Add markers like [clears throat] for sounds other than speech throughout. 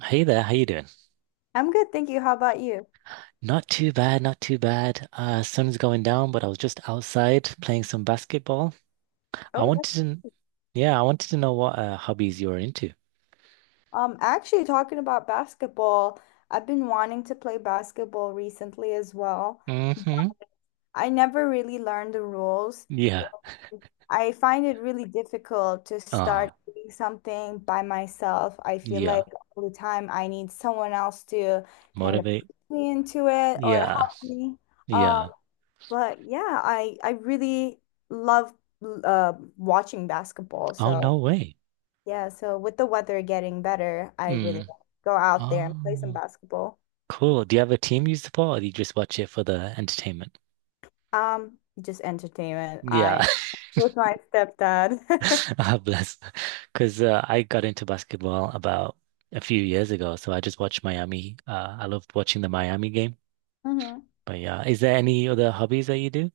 Hey there, how you doing? I'm good, thank you. How about you? Not too bad, not too bad. Sun's going down, but I was just outside playing some basketball. I Oh, wanted that's to, yeah, I wanted to know what hobbies you are into. Actually talking about basketball. I've been wanting to play basketball recently as well. Mm-hmm. I never really learned the rules. Yeah. I find it really difficult to Uh-huh. start doing something by myself. I feel Yeah. like all the time I need someone else to kind of Motivate. put me into it or Yeah. help me. Um, Yeah. but yeah, I really love uh, watching basketball. Oh, no So. way. Yeah, so with the weather getting better, I really Mm. want to go out there and play some Oh, basketball. cool. Do you have a team you support, or do you just watch it for the entertainment? Just entertainment. I Yeah. with my stepdad. [laughs] [laughs] Ah, bless. Because I got into basketball about a few years ago, so I just watched Miami. I loved watching the Miami game. Hmm. But yeah, is there any other hobbies that you do?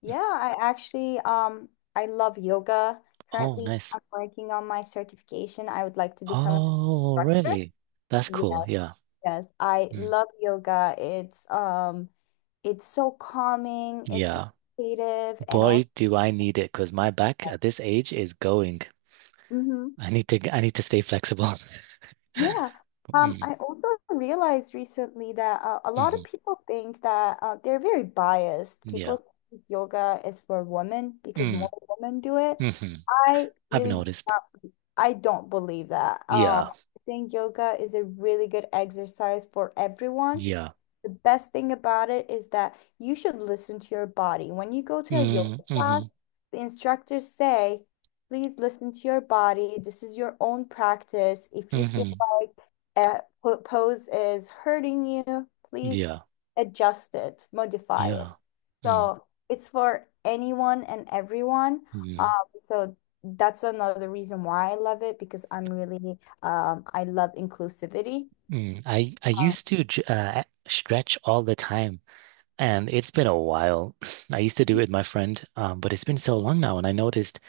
Yeah, I actually I love yoga. Oh, Currently, nice. I'm working on my certification. I would like to become an Oh, instructor. really? That's Yeah, cool. Yeah. yes. I Mm. love yoga. It's it's so calming, it's Yeah. meditative and all. Boy, do I need it because my back at this age is going. I need to stay flexible. [laughs] Yeah. Mm, I also realized recently that a lot of hmm. people think that they're very biased. Yeah. People think yoga is for women because Mm, more women do it. hmm. I I've really do noticed. not, I don't believe that. Yeah. I think yoga is a really good exercise for everyone. Yeah. The best thing about it is that you should listen to your body. When you go to a Mm, yoga class, hmm the instructors say, please listen to your body. This is your own practice. If you feel hmm. like pose is hurting you, please Yeah. adjust it, modify Yeah. it. Mm, So it's for anyone and everyone. Um, mm, so that's another reason why I love it because I'm really, I love inclusivity. mm. I Um, used to stretch all the time, and it's been a while. [laughs] [sniffs] I used to do it with my friend, but it's been so long now, and I noticed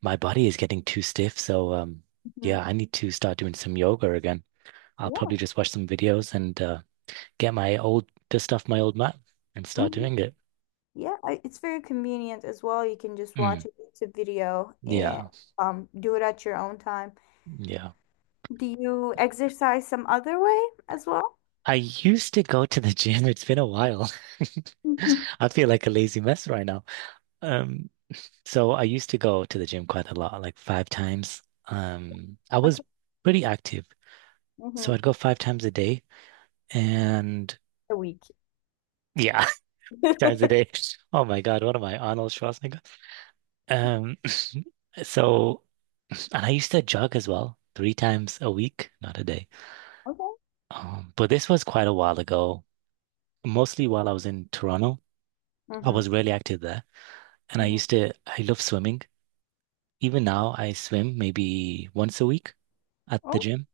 my body is getting too stiff. So, mhm. yeah, I need to start doing some yoga again. I'll Yeah. probably just watch some videos and get my old dust off my old mat and start Mhm. doing it. Yeah, I- it's very convenient as well. You can just watch Mm, a YouTube video and yeah, do it at your own time. yeah. Do you exercise some other way as well? I used to go to the gym. It's been a while. [laughs] Mhm. I feel like a lazy mess right now. Um, So I used to go to the gym quite a lot, like five times. I was Okay. pretty active. So Mm-hmm. I'd go five times a day and A week. yeah, [laughs] times a day. [laughs] Oh my God, what am I, Arnold Schwarzenegger? Um, [laughs] so and I used to jog as well, three times a week, not a day. Okay. But this was quite a while ago, mostly while I was in Toronto. I Mm-hmm. was really active there. And I Mm-hmm. used to, I love swimming. Even now, I swim maybe once a week at the Oh, gym.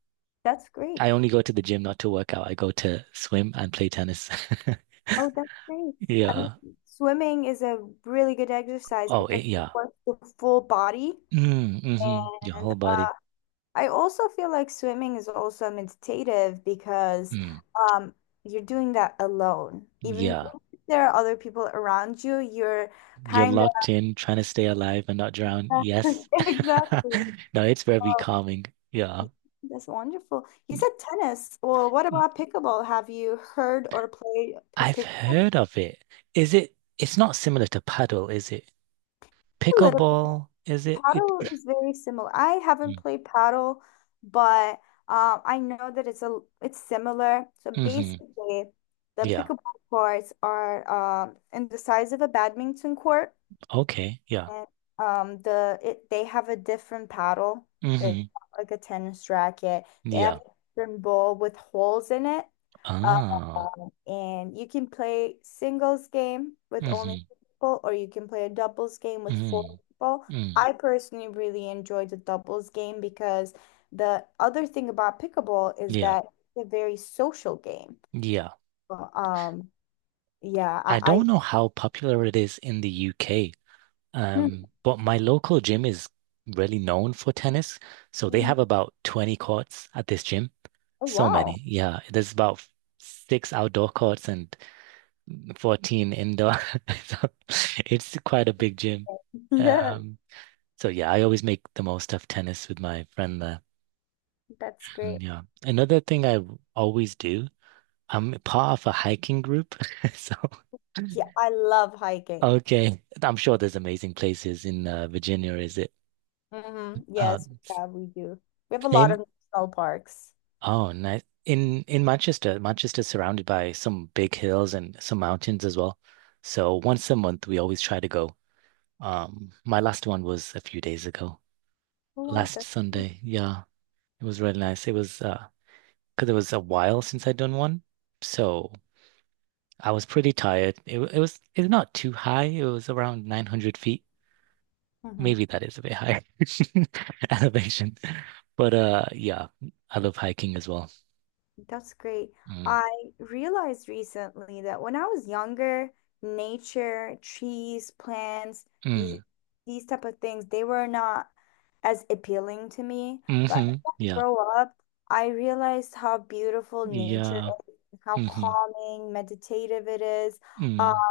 that's great. I only go to the gym not to work out. I go to swim and play tennis. [laughs] Oh, that's great. I Yeah. mean, swimming is a really good exercise Oh, because eh, it yeah. works the full body Mm, hmm. Your and whole body. I also feel like swimming is also meditative because Mm, um, you're doing that alone. Even yeah. if there are other people around you, you're You're kind locked in, trying to stay alive and not drown. of Yes. [laughs] [laughs] exactly. No, it's very Well, calming. Yeah. that's wonderful. You Mm, said tennis. Well, what about mm. pickleball? Have you heard or played I've pickleball? heard of it. Is it? It's not similar to paddle, is it? A little. Pickleball, is it? It. Paddle is very similar. I haven't played paddle, but I know that it's a it's similar. So Mm-hmm. basically, the Yeah. pickleball courts are in the size of a badminton court, Okay. Yeah. and the it they have a different paddle. It's Mm-hmm. not like a tennis racket. They have a Yeah. different ball with holes in it, uh, Ah. and you can play singles game with only Mm-hmm. two people, or you can play a doubles game with four Mm-hmm. people. Mm. I personally really enjoy the doubles game because the other thing about pickleball is Yeah. that it's a very social game. Yeah. But, yeah, I I don't know how popular it is in the UK, Hmm. But my local gym is really known for tennis. [laughs] So they have Mhm. about 20 courts at this gym. Oh So wow. many. Yeah. There's about six outdoor courts and 14 indoor. [laughs] So it's quite a big gym. [laughs] Yeah, Um, so yeah, I always make the most of tennis with my friend there. that's Mm. great. Yeah. Another thing always do, I'm part of a hiking group. [laughs] So Yeah, I love hiking. okay. I'm sure there's amazing places in Virginia, is it? Hmm. Uh, Yes, yeah, we do. We have a lot of same. national parks. Oh, nice. In Manchester, Manchester's surrounded by some big hills and some mountains as well. So once a month, we always try to go. My last one was a few days ago, Who want last that? Sunday. Yeah, it was really nice. It was because it was a while since I'd done one, so I was pretty tired. It's not too high. It was around 900 feet. Hmm. Maybe that is a bit high [laughs] elevation. But yeah, I love hiking as well. That's great. Mm. I realized recently that when I was younger, nature, trees, plants, Mm. these these type of things, they were not as appealing to me. But as Hmm. I Yeah. grow up, I realized how beautiful nature Yeah. is, how Hmm. calming, meditative it is. Mm.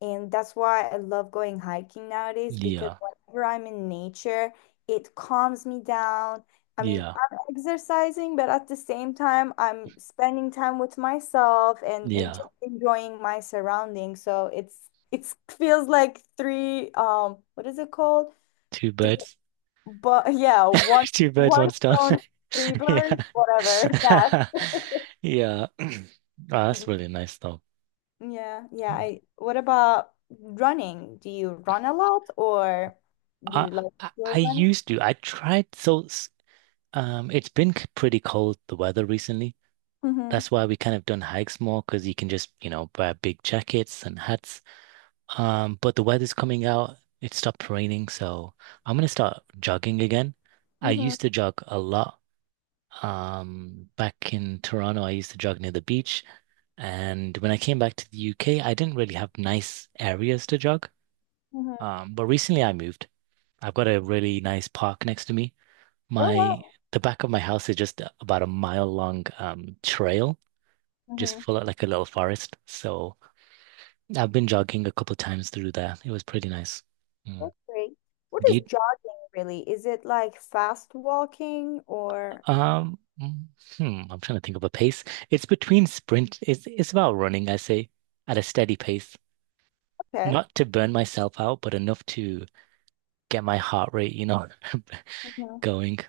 And that's why I love going hiking nowadays because Yeah. whenever I'm in nature, it calms me down. I mean, Yeah. I'm exercising, but at the same time, I'm spending time with myself and just Yeah. enjoying my surroundings. So it's [laughs] feels like three what is it called? Two Three birds. but [laughs] yeah, one [laughs] Two birds, one one stone. [laughs] stone, three birds, Yeah. whatever [laughs] [laughs] that. Yeah. [clears throat] Oh, that's really nice though. Yeah, yeah. I, what about running? Do you run a lot or do I, you like I enjoy I running? used to. I tried so s- Um, it's been pretty cold the weather recently. Mm-hmm. That's why we kind of done hikes more because you can just, you know, wear big jackets and hats. But the weather's coming out. It stopped raining, so I'm gonna start jogging again. I Mm-hmm. used to jog a lot. Back in Toronto, I used to jog near the beach, and when I came back to the UK, I didn't really have nice areas to jog. Mm-hmm. But recently I moved. I've got a really nice park next to me. Oh, My wow. The back of my house is just about a mile long trail, just Mm-hmm. full of like a little forest. So I've been jogging a couple times through there. It was pretty nice. Mm. That's great. What Do is you jogging really? Is it like fast walking or Um, mm, I'm trying to think of a pace. It's between sprint. It's about running, I say, at a steady pace, okay. not to burn myself out, but enough to get my heart rate, you know, [laughs] Mm-hmm. going.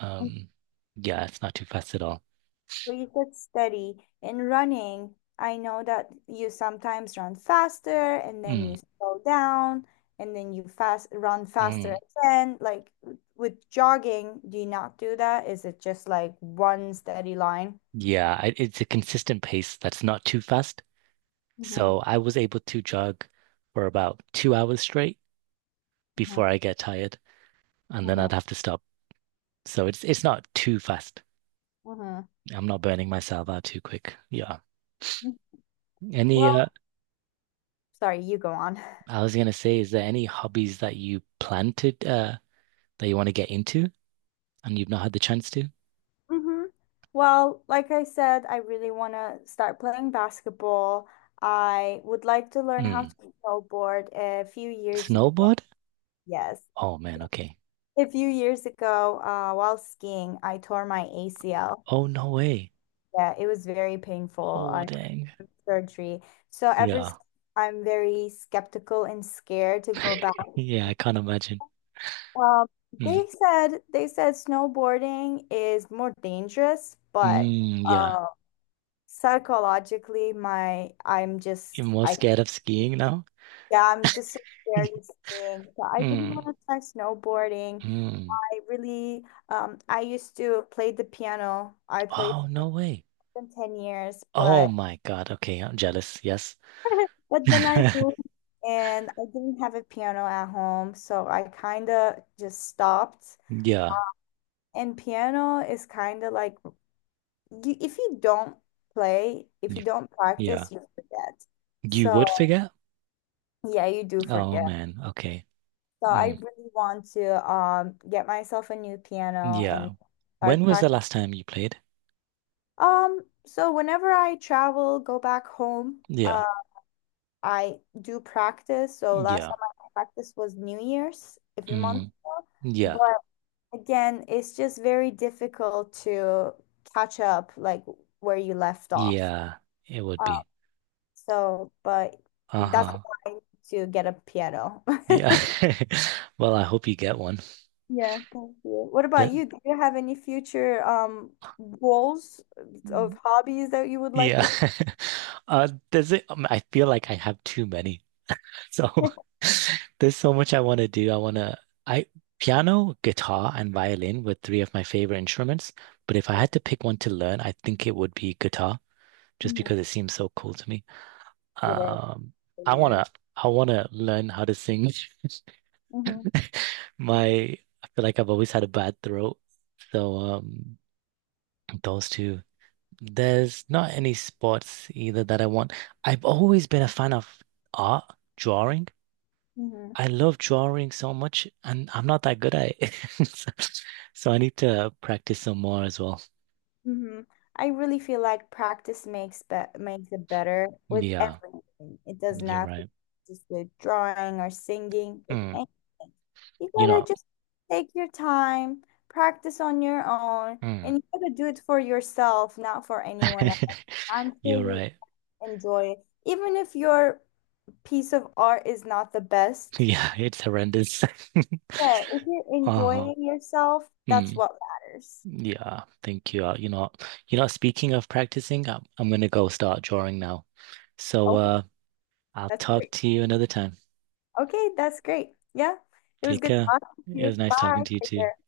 Um, yeah, it's not too fast at all. So you said steady. In running, I know that you sometimes run faster and then Mm, you slow down and then you fast run faster mm. again. Like with jogging, do you not do that? Is it just like one steady line? Yeah, I, it's a consistent pace that's not too fast. Mm-hmm, So I was able to jog for about 2 hours straight mm-hmm, before I get tired, and then mm-hmm, I'd have to stop. So it's not too fast. mm-hmm. I'm not burning myself out too quick. Yeah. Any Well, sorry, you go on. [laughs] I was gonna say, is there any hobbies that you plan to that you want to get into and you've not had the chance to? Mm-hmm. Well, like I said, I really want to start playing basketball. I would like to learn how Hmm. to snowboard a few years ago. Snowboard? Yes. Oh man, okay. A few years ago, while skiing, I tore my ACL. Oh no way. Yeah, it was very painful. I Oh dang. had surgery. So ever Yeah. since, I'm very skeptical and scared to go back. [laughs] Yeah, I can't imagine. Um, Mm. They said snowboarding is more dangerous, but Mm, yeah. uh, psychologically, my I'm You're just more I scared of skiing now? yeah, I'm just so scared of [laughs] skiing. So I really want Mm. to try snowboarding. Mm. I really I used to play the piano. I played Oh no way. than 10 years, Oh but my God. Okay, I'm jealous. Yes. Then I [laughs] moved and I didn't have a piano at home, so I kind of just stopped. Yeah. And piano is kind of like you, if you don't play, if you You- don't Yeah. practice, you forget. You So would figure? yeah, you do Oh forget. man. Okay. So I Hmm. really want to get myself a new piano and Yeah. start When was the practicing. last time you played? Um, so whenever I travel, go back home, Yeah. I do practice. So last Yeah. time I practiced was New Year's a few months Mm. ago. Yeah. But again, it's just very difficult to catch up like where you left off. Yeah. It would Um, be. but that's Uh-huh. why I need to get a piano. Yeah. [laughs] [laughs] Well, I hope you get one. Yeah, thank you. What about That, you? Do you have any future goals of hobbies that you would like yeah. to? [laughs] I feel like I have too many. [laughs] So [laughs] [laughs] there's so much I want to do. I want to, I, Piano, guitar, and violin were three of my favorite instruments. But if I had to pick one to learn, I think it would be guitar, just Yeah, because it seems so cool to me. it is. Um, It I is. wanna I wanna learn how to sing. [laughs] Hmm. My I feel like I've always had a bad throat. So those two. There's not any sports either that I want. I've always been a fan of art, drawing. I love drawing so much and I'm not that good at it. [laughs] So, so I need to practice some more as well. Hmm. I really feel like practice makes it better with Yeah, everything. It does you're not right. just with drawing or singing, with Mm, anything. You you gotta know, just take your time, practice on your own, mm. and you gotta do it for yourself, not for anyone else. [laughs] I'm sure You're you right. enjoy it. Even if your piece of art is not the best, Yeah, it's horrendous. [laughs] but if you're Uh-huh. enjoying yourself, that's Mm. what matters. Yeah, thank you. You know, speaking of practicing, I'm gonna go start drawing now. So, Oh, I'll that's talk great. to you another time. Okay, that's great. Yeah, it was Take good care. talking to It was you. nice talking Bye. to you Take too. care.